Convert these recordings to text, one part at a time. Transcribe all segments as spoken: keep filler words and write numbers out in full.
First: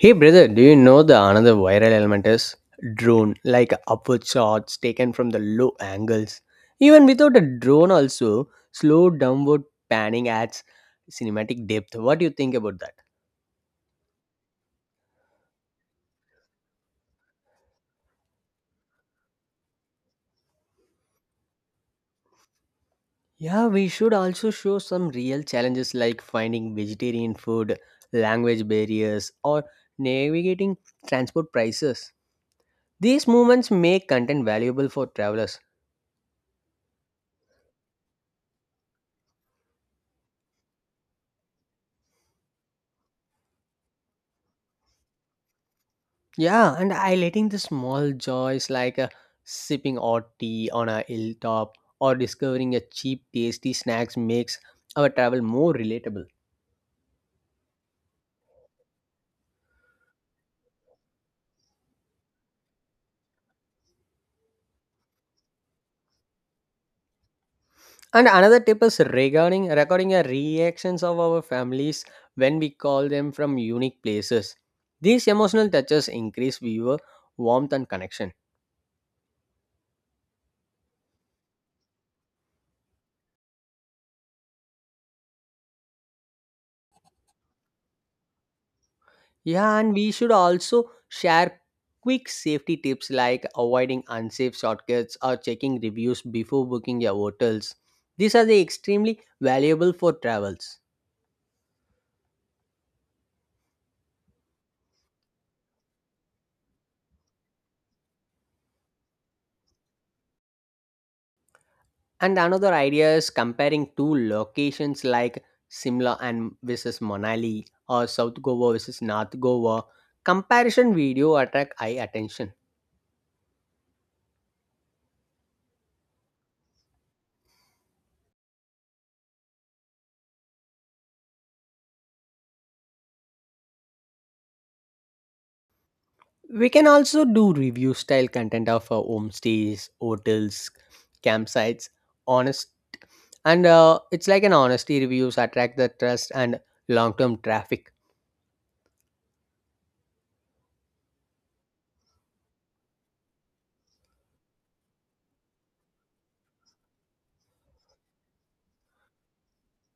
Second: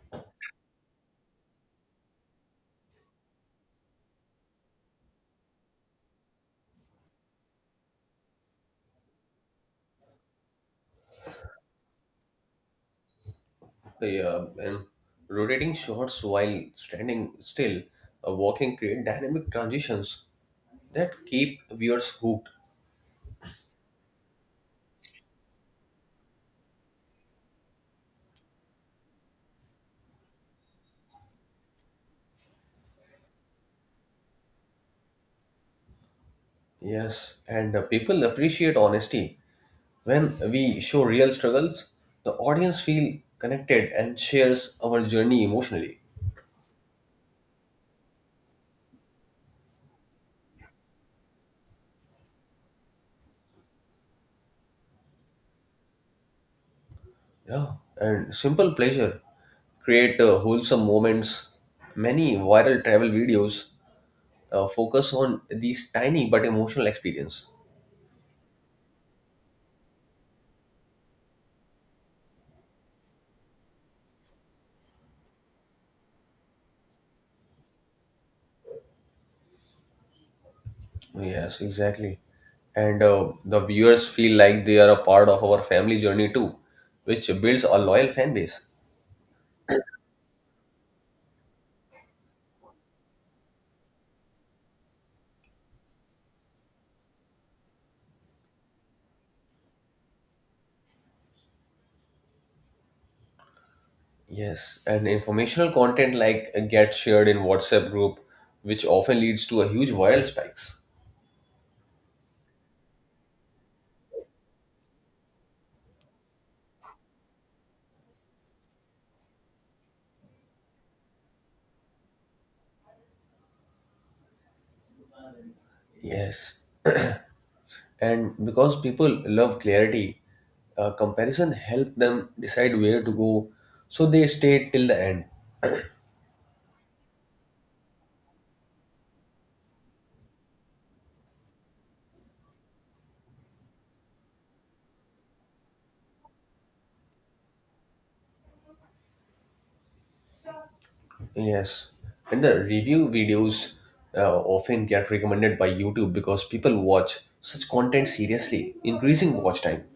Hey brother, do you know the another viral element is drone, like upward shots taken from the low angles. Even without a drone, also slow downward panning adds cinematic depth. What do you think about that? Yeah, and rotating shots while standing still, uh, walking create dynamic transitions that keep viewers hooked. Yeah, we should also show some real challenges like finding vegetarian food, language barriers, or navigating transport prices. These moments make content valuable for travelers. Yes, and uh, people appreciate honesty. When we show real struggles, the audience feel connected and shares our journey emotionally. Yeah, and highlighting the small joys like uh, sipping hot tea on a hilltop or discovering a cheap, tasty snacks makes our travel more relatable. Yeah, and simple pleasure create uh, wholesome moments. Many viral travel videos uh, focus on these tiny but emotional experience. And another tip is regarding recording a reactions of our families when we call them from unique places. These emotional touches increase viewer warmth and connection. Yes, exactly. And uh, the viewers feel like they are a part of our family journey too, which builds a loyal fan base. Yeah, and we should also share quick safety tips like avoiding unsafe shortcuts or checking reviews before booking your hotels. These are the extremely valuable for travels. Yes, and informational content like gets shared in WhatsApp group, which often leads to a huge viral spikes. And another idea is comparing two locations like Simla and versus Manali or South Goa versus North Goa. Comparison video attract eye attention. Yes, and because people love clarity, uh, comparison help them decide where to go, so they stay till the end. We can also do review style content of our homestays, hotels, campsites, honest and uh, it's like an honesty reviews attract the trust and long-term traffic. Yes, and the review videos uh, often get recommended by YouTube because people watch such content seriously, increasing watch time.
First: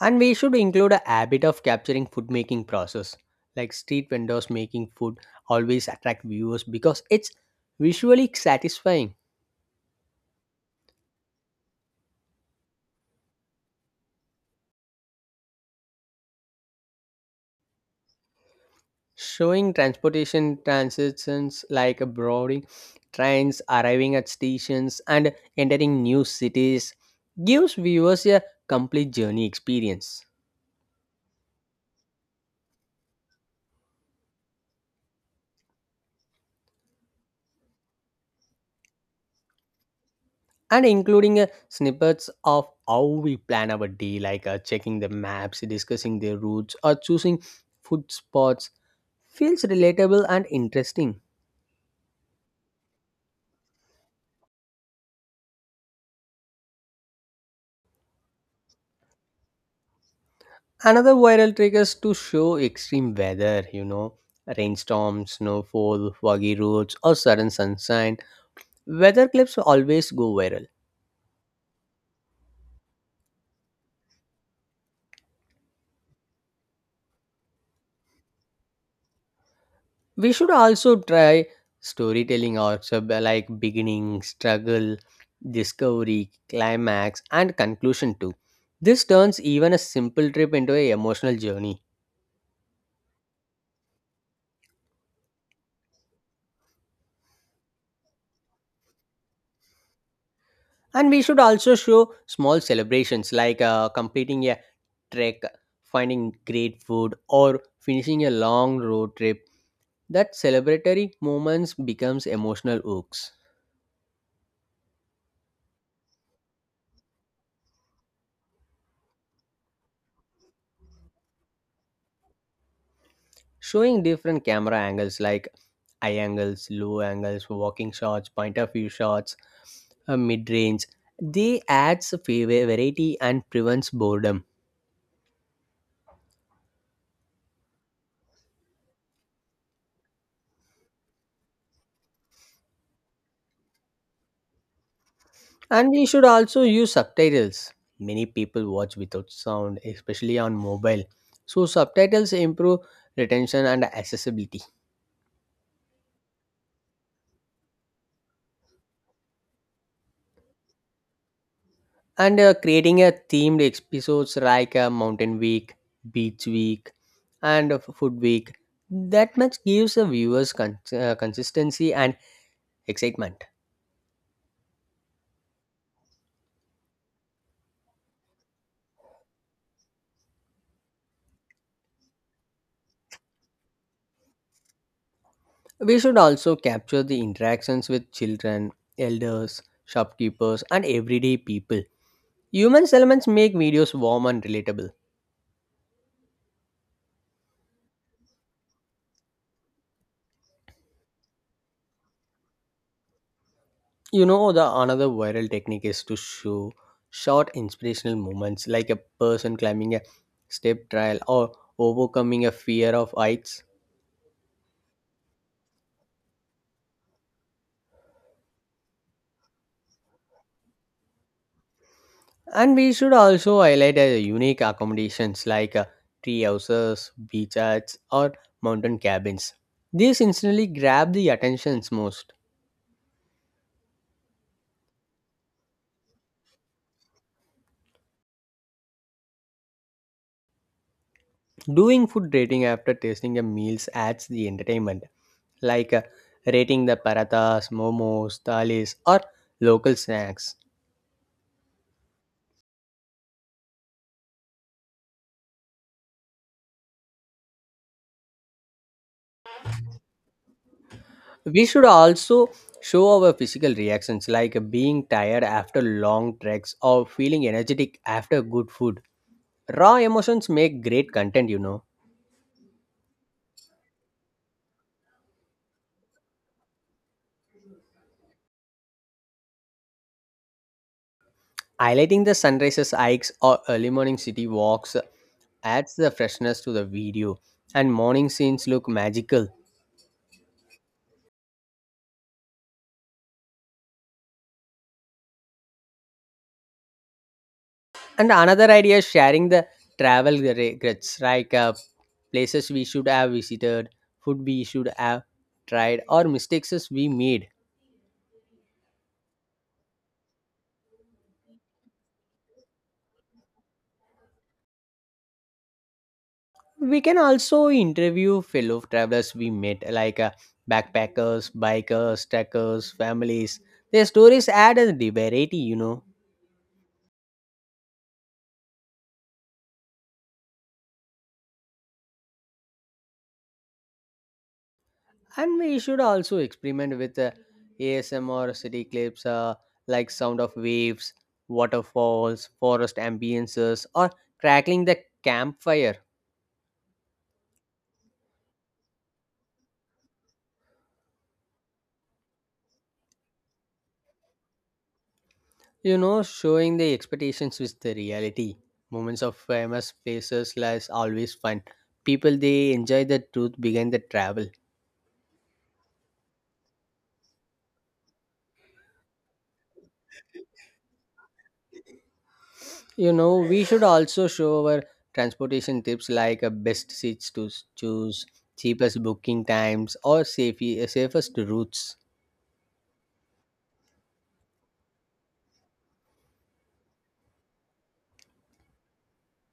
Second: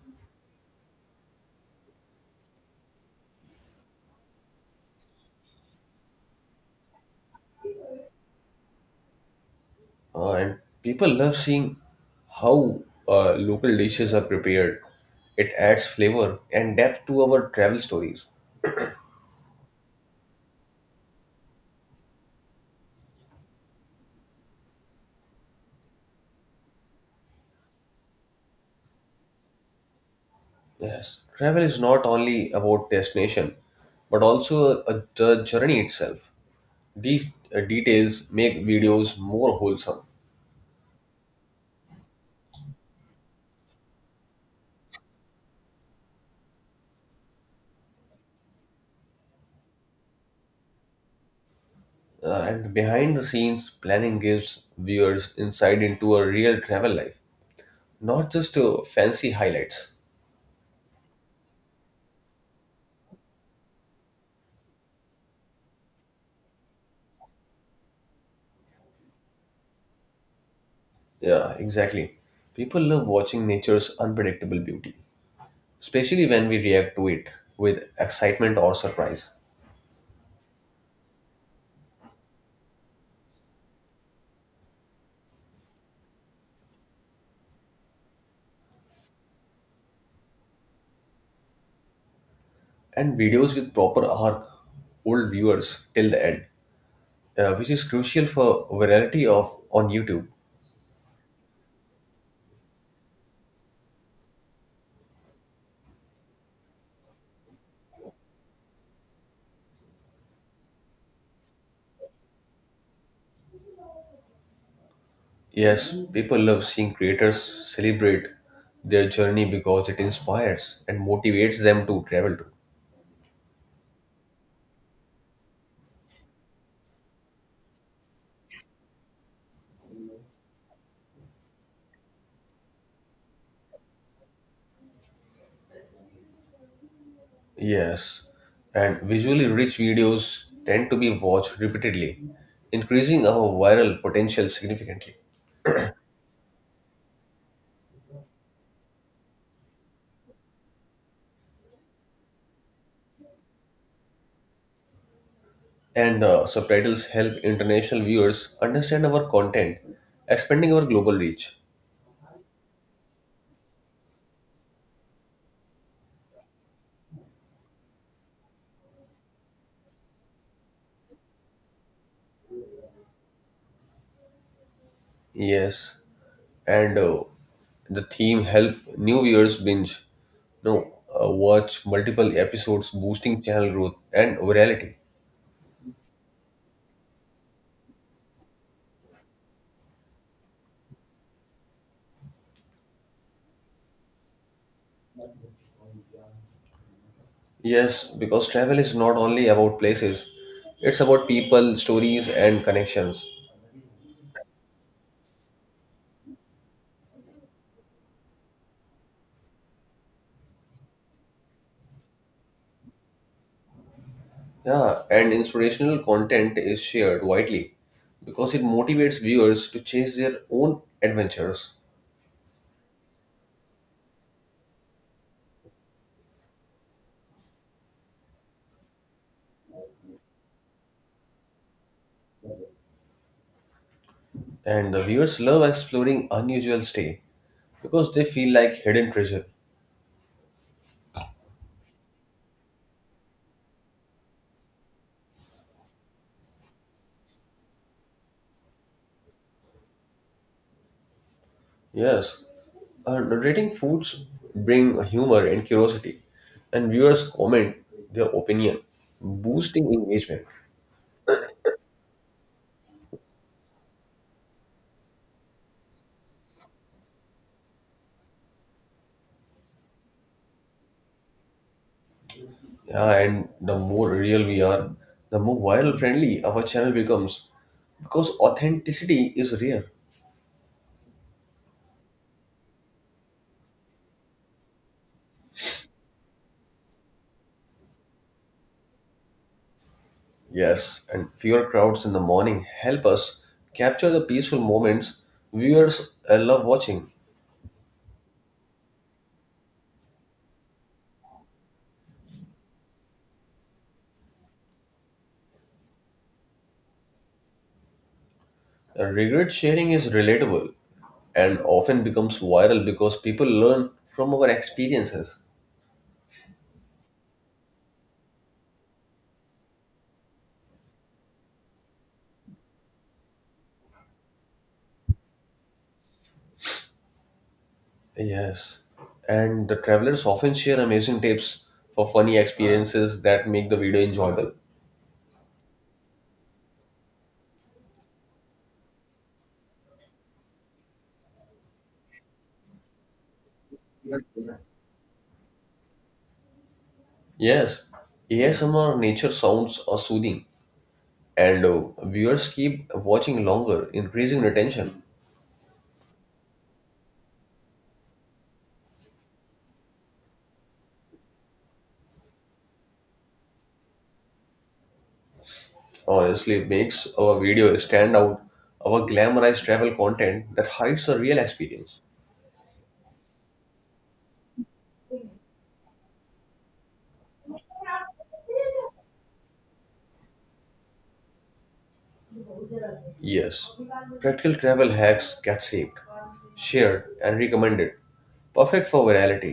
And we should include a habit of capturing food making process like street vendors making food always attract viewers because it's visually satisfying. Uh, and people love seeing how uh, local dishes are prepared. It adds flavor and depth to our travel stories. Showing transportation transitions like abroading trains arriving at stations and entering new cities gives viewers a complete journey experience. Yes, travel is not only about destination, but also uh, the journey itself. These uh, details make videos more wholesome. And including uh, snippets of how we plan our day like uh, checking the maps discussing their routes or choosing food spots feels relatable and interesting. Uh, and behind the scenes planning gives viewers insight into a real travel life, not just uh, fancy highlights. Another viral trick is to show extreme weather, you know, rainstorms snowfall foggy roads or sudden sunshine. Weather clips always go viral. Yeah, exactly. People love watching nature's unpredictable beauty, especially when we react to it with excitement or surprise. We should also try storytelling arcs uh, b- like beginning, struggle, discovery, climax, and conclusion too. This turns even a simple trip into an emotional journey. And videos with proper arc hold viewers till the end, uh, which is crucial for virality of on YouTube. And we should also show small celebrations like uh, completing a trek, finding great food, or finishing a long road trip. That celebratory moments becomes emotional hooks. Yes, people love seeing creators celebrate their journey because it inspires and motivates them to travel too. Showing different camera angles like eye angles, low angles, walking shots, point of view shots, uh, mid range. They adds a fa- variety and prevents boredom. Yes, and visually rich videos tend to be watched repeatedly, increasing our viral potential significantly. And we should also use subtitles. Many people watch without sound, especially on mobile. So subtitles improve retention and accessibility. And uh, subtitles help international viewers understand our content, expanding our global reach. And uh, creating a themed episodes like a mountain week, beach week, and a f- food week, that much gives the viewers con- uh, consistency and excitement. Yes, and uh, the theme help new viewers binge, no, uh, watch multiple episodes, boosting channel growth and virality. We should also capture the interactions with children, elders, shopkeepers, and everyday people. Human elements make videos warm and relatable. Yes, because travel is not only about places, it's about people, stories, and connections. You know the another viral technique is to show short inspirational moments like a person climbing a step trial or overcoming a fear of heights. Yeah, and inspirational content is shared widely because it motivates viewers to chase their own adventures. And we should also highlight uh, unique accommodations like uh, tree houses, beach huts, or mountain cabins. These instantly grab the attentions most. And the viewers love exploring unusual stay because they feel like hidden treasure. Doing food rating after tasting the meals adds the entertainment, like uh, rating the parathas, momos, thalis, or local snacks. Yes, uh, narrating foods bring humor and curiosity, and viewers comment their opinion, boosting engagement. We should also show our physical reactions, like uh, being tired after long treks or feeling energetic after good food. Raw emotions make great content, you know. Yeah, and the more real we are, the more viral friendly our channel becomes because authenticity is rare. Highlighting the sunrises, hikes, or early morning city walks adds the freshness to the video, and morning scenes look magical. Yes, and fewer crowds in the morning help us capture the peaceful moments viewers uh, love watching. And another idea is sharing the travel regrets, like uh, places we should have visited, food we should have tried, or mistakes we made. Uh, Regret sharing is relatable and often becomes viral because people learn from our experiences. We can also interview fellow travelers we met, like uh, backpackers, bikers, trekkers, families. Their stories add a variety, you know. Yes, and the travelers often share amazing tips for funny experiences that make the video enjoyable. And we should also experiment with uh, ASMR city clips, uh, like sound of waves, waterfalls, forest ambiances, or crackling the campfire. Yes, A S M R nature sounds are soothing, and uh, viewers keep watching longer, increasing retention. You know, showing the expectations with the reality moments of famous places is always fun. People they enjoy the truth behind the travel. Honestly makes our video stand out our glamorized travel content that hides the real experience. You know, we should also show our transportation tips like uh, best seats to s- choose, cheapest booking times, or safe, uh, safest routes. Yes, practical travel hacks get saved, shared and recommended, perfect for virality.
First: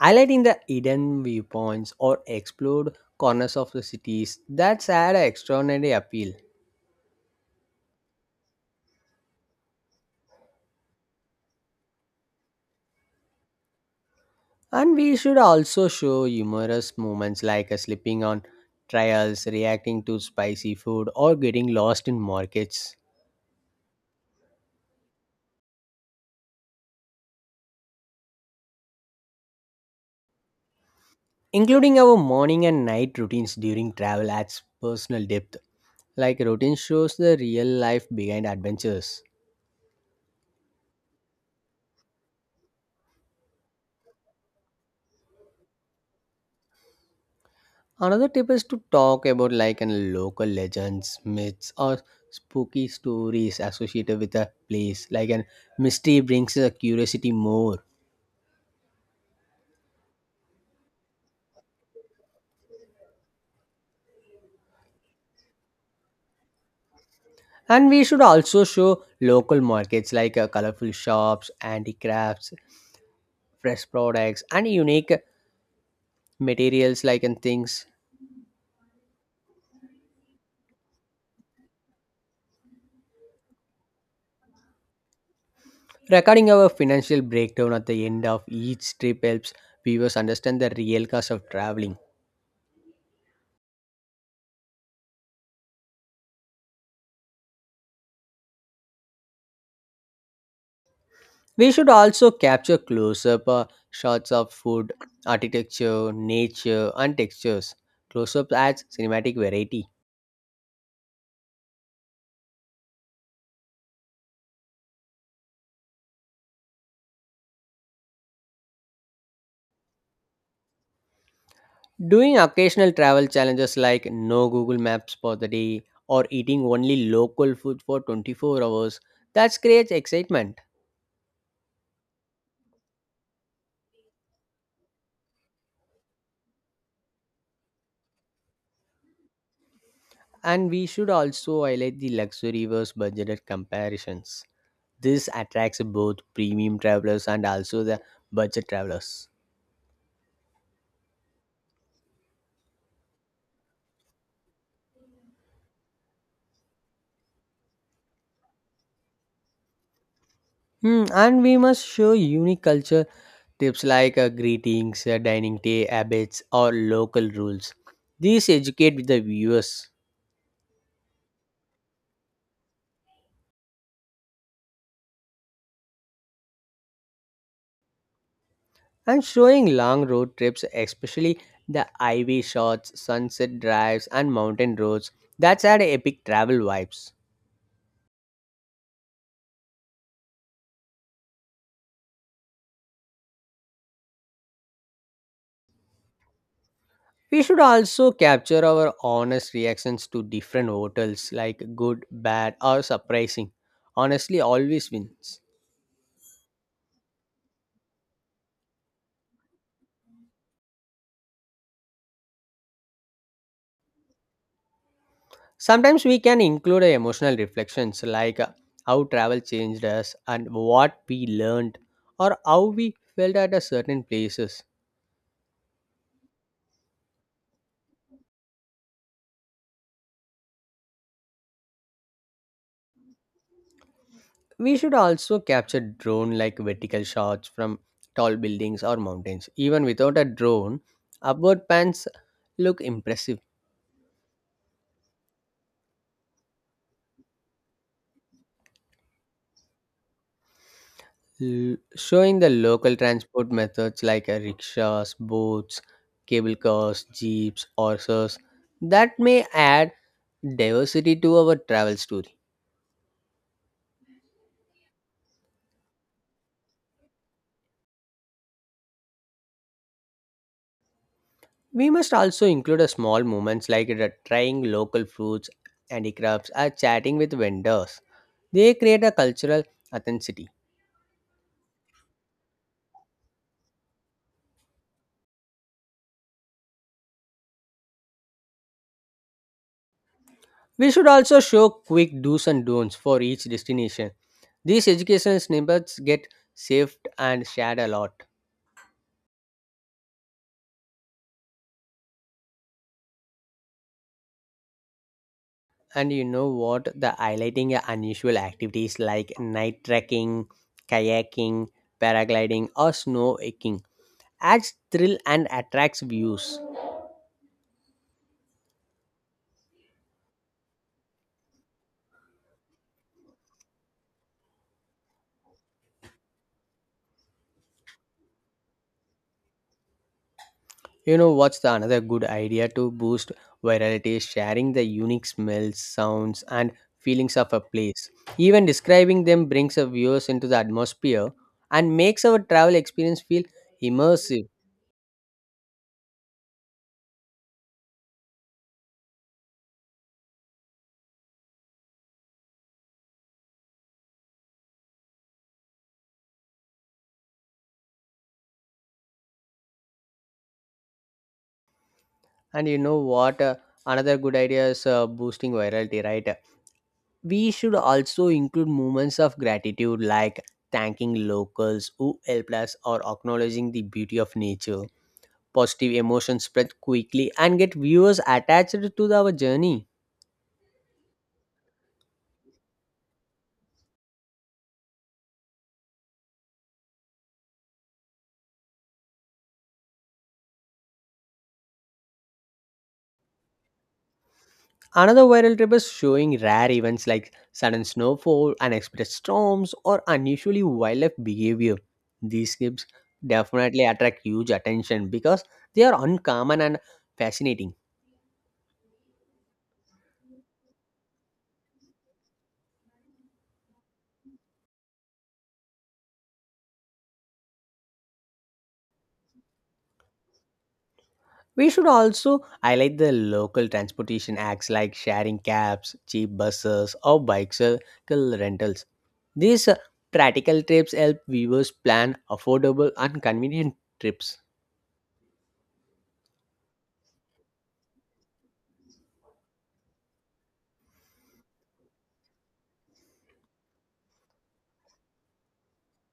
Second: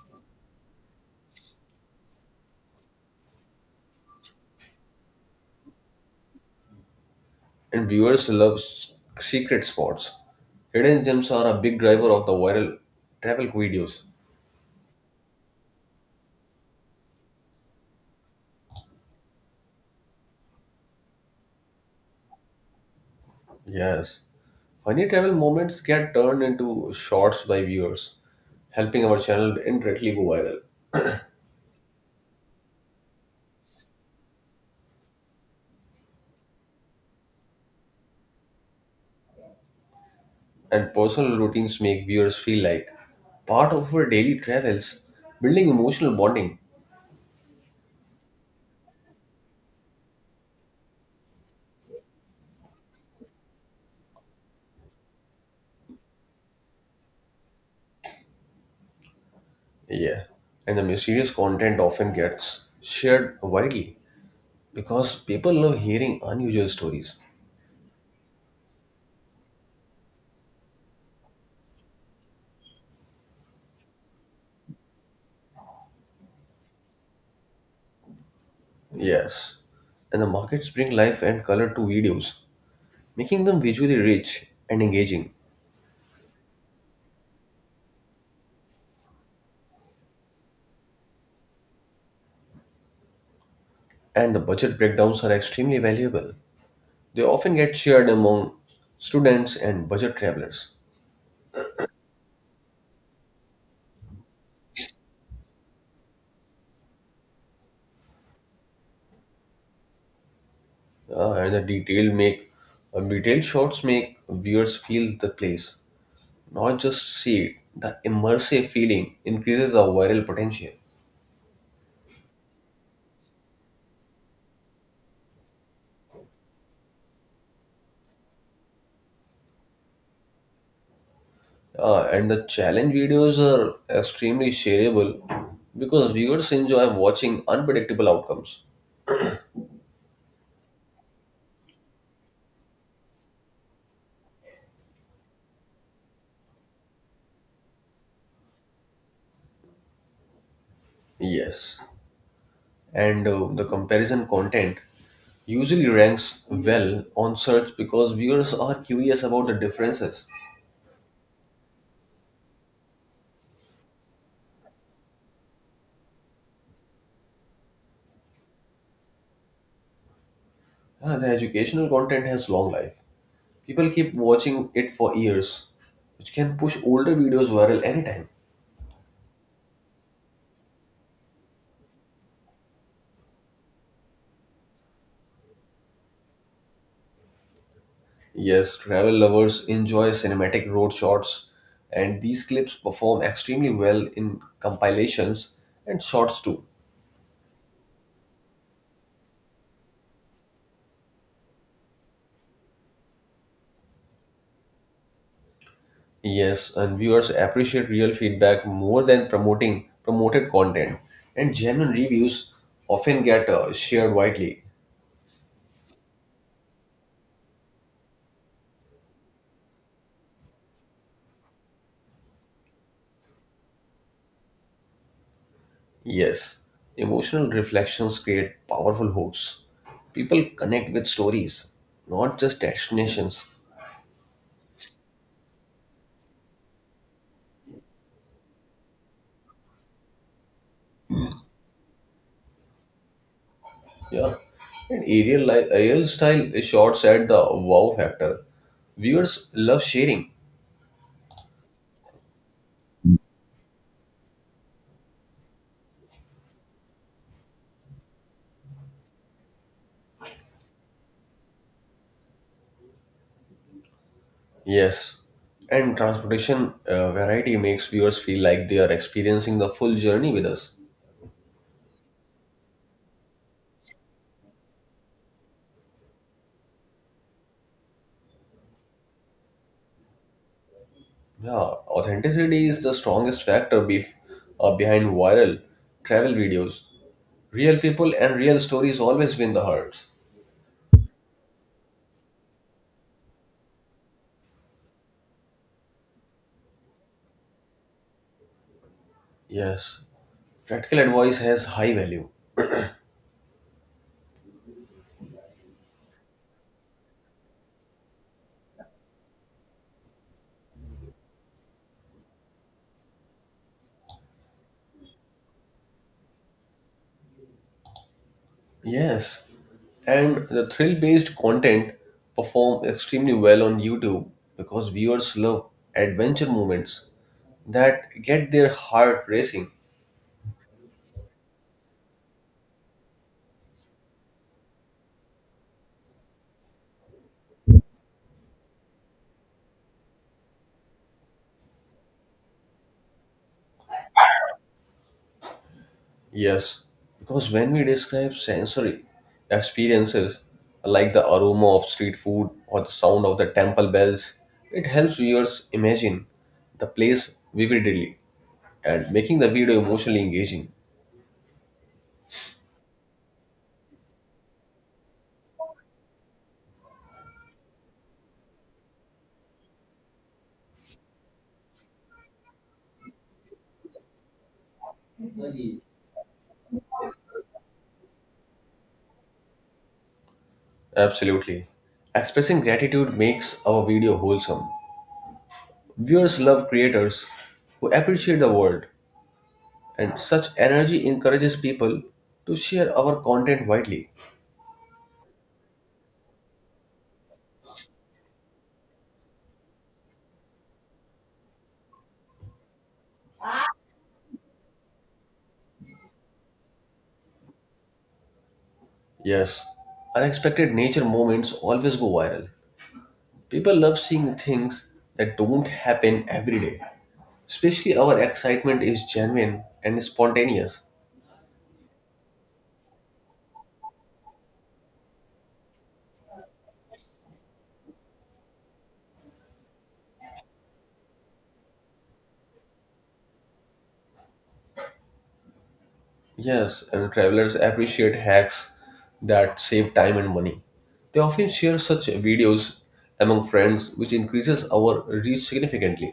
Highlighting the hidden viewpoints or explored corners of the cities that's had an extraordinary appeal. And viewers love s- secret spots. Hidden gems are a big driver of the viral travel videos. And we should also show humorous moments like uh, slipping on trials, reacting to spicy food, or getting lost in markets. Yes, funny travel moments get turned into shorts by viewers, helping our channel indirectly go viral. Including our morning and night routines during travel adds personal depth. Like routine shows the real life behind adventures. And personal routines make viewers feel like part of our daily travels, building emotional bonding. Another tip is to talk about like an local legends, myths, or spooky stories associated with a place. Like an mystery brings a curiosity more. Yeah, and the mysterious content often gets shared widely because people love hearing unusual stories. And we should also show local markets like uh, colorful shops, handicrafts, fresh products, and unique materials like and things. Yes, and the markets bring life and color to videos, making them visually rich and engaging. Recording our financial breakdown at the end of each trip helps viewers understand the real cost of traveling. And the budget breakdowns are extremely valuable. They often get shared among students and budget travelers. We should also capture close up shots of food, architecture, nature, and textures. Close up adds cinematic variety. Uh, and the detail make uh, Detailed shots make viewers feel the place, not just see it. The immersive feeling increases the viral potential. Doing occasional travel challenges like no Google Maps for the day or eating only local food for twenty-four hours, that creates excitement. Uh, and the challenge videos are extremely shareable because viewers enjoy watching unpredictable outcomes. And we should also highlight the luxury versus budgeted comparisons. This attracts both premium travelers and also the budget travelers. Yes, and uh, the comparison content usually ranks well on search because viewers are curious about the differences. Hmm, and we must show unique culture tips like uh, greetings, uh, dining day habits, or local rules. These educate the viewers. Uh, the educational content has long life. People keep watching it for years, which can push older videos viral anytime. And showing long road trips, especially the highway shots, sunset drives, and mountain roads, that's add epic travel vibes. Yes, travel lovers enjoy cinematic road shots, and these clips perform extremely well in compilations and shorts too. We should also capture our honest reactions to different hotels, like good, bad, or surprising. Honestly, always wins. Yes, and viewers appreciate real feedback more than promoting promoted content, and genuine reviews often get uh, shared widely. Sometimes we can include uh, emotional reflections like uh, how travel changed us and what we learned or how we felt at a certain places. Yes, emotional reflections create powerful hooks. People connect with stories, not just destinations. We should also capture drone like vertical shots from tall buildings or mountains. Even without a drone, upward pans look impressive. Yeah, and aerial, li- aerial style shots add the wow factor. Viewers love sharing. L- showing the local transport methods like uh, rickshaws, boats, cable cars, jeeps, horses, that may add diversity to our travel story. Yes, and transportation uh, variety makes viewers feel like they are experiencing the full journey with us. We must also include a small moments like the trying local fruits, handicrafts, or chatting with vendors. They create a cultural authenticity. Yeah, authenticity is the strongest factor bef- uh, behind viral travel videos. Real people and real stories always win the hearts. We should also show quick do's and don'ts for each destination. These educational snippets get saved and shared a lot. Yes, practical advice has high value. And you know what? The highlighting unusual activities like night trekking, kayaking, paragliding, or snow hiking adds thrill and attracts views. Yes, and the thrill-based content perform extremely well on YouTube because viewers love adventure moments that get their heart racing. You know what's the another good idea to boost virality is sharing the unique smells, sounds, and feelings of a place. Even describing them brings our viewers into the atmosphere and makes our travel experience feel immersive. Yes, because when we describe sensory experiences like the aroma of street food or the sound of the temple bells, it helps viewers imagine the place vividly and making the video emotionally engaging. And you know what? Uh, another good idea is uh, boosting virality, right? We should also include moments of gratitude like thanking locals who helped us or acknowledging the beauty of nature. Positive emotions spread quickly and get viewers attached to our journey. Absolutely. Expressing gratitude makes our video wholesome. Viewers love creators who appreciate the world, and such energy encourages people to share our content widely. Another viral trip is showing rare events like sudden snowfall, unexpected storms, or unusually wildlife behavior. These clips definitely attract huge attention because they are uncommon and fascinating. Yes, unexpected nature moments always go viral. People love seeing things that don't happen every day. Especially our excitement is genuine and spontaneous. We should also highlight the local transportation acts like sharing cabs, cheap buses, or bicycle rentals. These uh, practical trips help viewers plan affordable and convenient trips. Yes, and travelers appreciate hacks that save time and money. They often share such videos among friends, which increases our reach significantly.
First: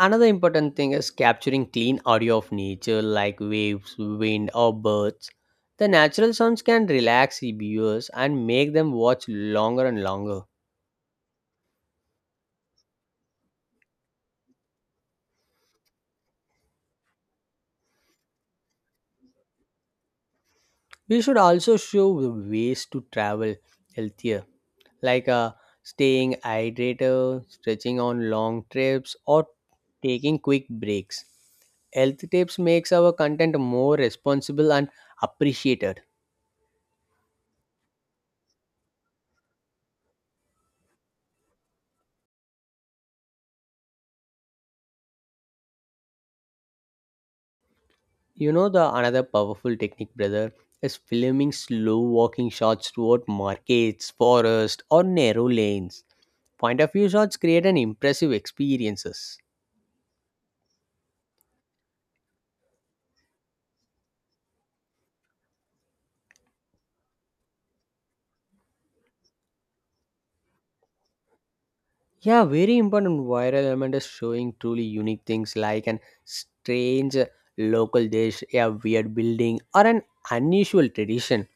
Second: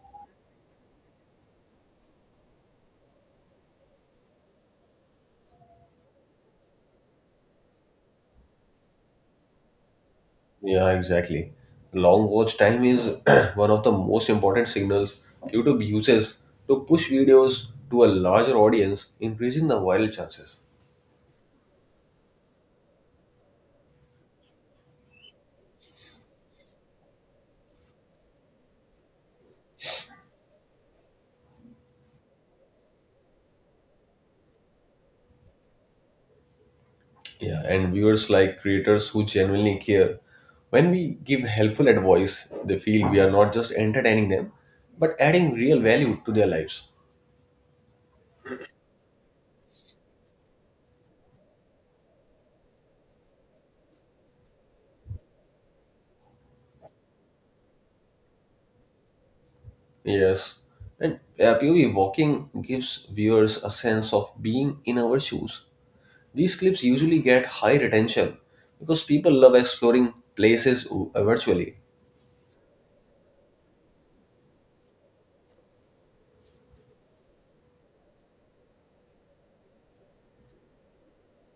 Another important thing is capturing clean audio of nature like waves, wind, or birds. The natural sounds can relax the viewers and make them watch longer and longer. Yeah, exactly. Long watch time is one of the most important signals YouTube uses to push videos to a larger audience, increasing the viral chances. We should also show ways to travel healthier like uh, staying hydrated, stretching on long trips, or taking quick breaks. Health tips makes our content more responsible and appreciated. Yeah, and viewers like creators who genuinely care. When we give helpful advice, they feel we are not just entertaining them, but adding real value to their lives. You know the another powerful technique, brother, is filming slow walking shots toward markets, forest, or narrow lanes. Point of view shots create an impressive experiences. Yes, and uh, P O V walking gives viewers a sense of being in our shoes. These clips usually get high retention because people love exploring places o- uh, virtually. Yeah, very important. Viral element is showing truly unique things like an strange local dish, a weird building, or an unusual tradition.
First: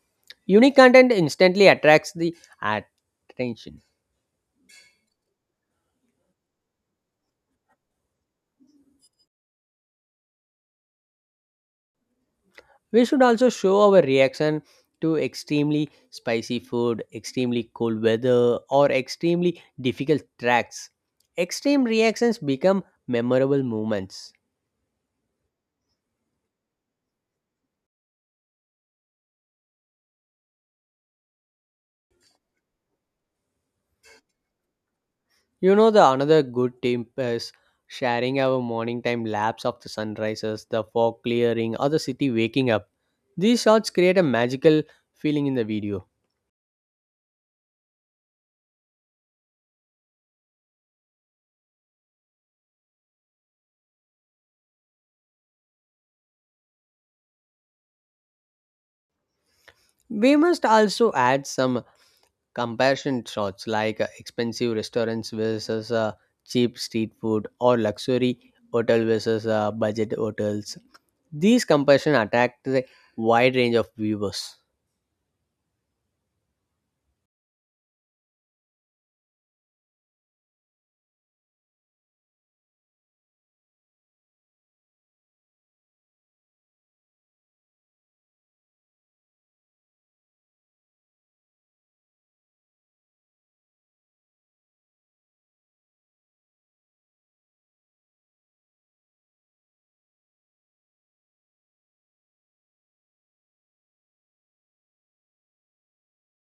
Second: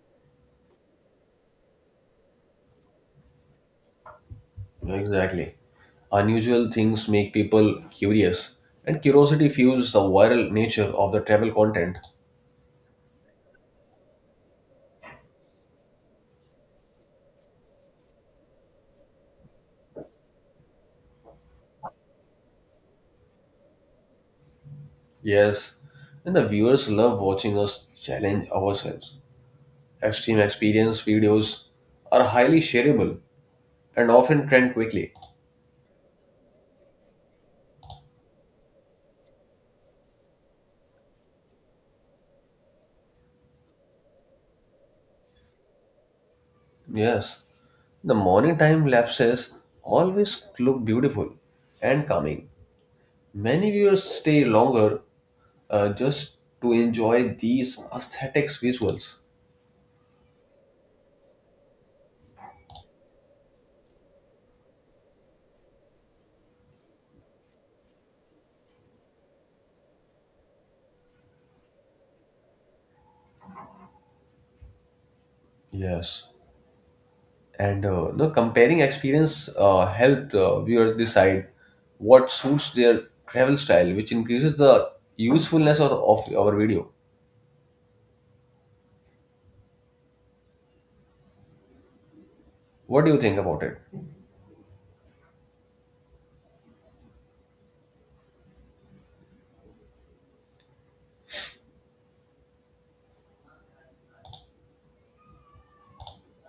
Unique content instantly attracts the attention. Exactly. Unusual things make people curious, and curiosity fuels the viral nature of the travel content. We should also show our reaction to extremely spicy food, extremely cold weather, or extremely difficult tracks. Extreme reactions become memorable moments. Yes, and the viewers love watching us challenge ourselves. Extreme experience videos are highly shareable and often trend quickly. You know, the another good tip is sharing our morning time lapse of the sunrises, the fog clearing, or the city waking up. These shots create a magical feeling in the video. Yes, the morning time lapses always look beautiful and calming. Many viewers stay longer uh, just to enjoy these aesthetics visuals. We must also add some comparison shots like uh, expensive restaurants versus uh, cheap street food or luxury hotel versus uh, budget hotels. These comparison attract a wide range of viewers. Yes, and uh, the comparing experience uh, help uh, viewers decide what suits their travel style, which increases the usefulness of, of our video. What do you think about it?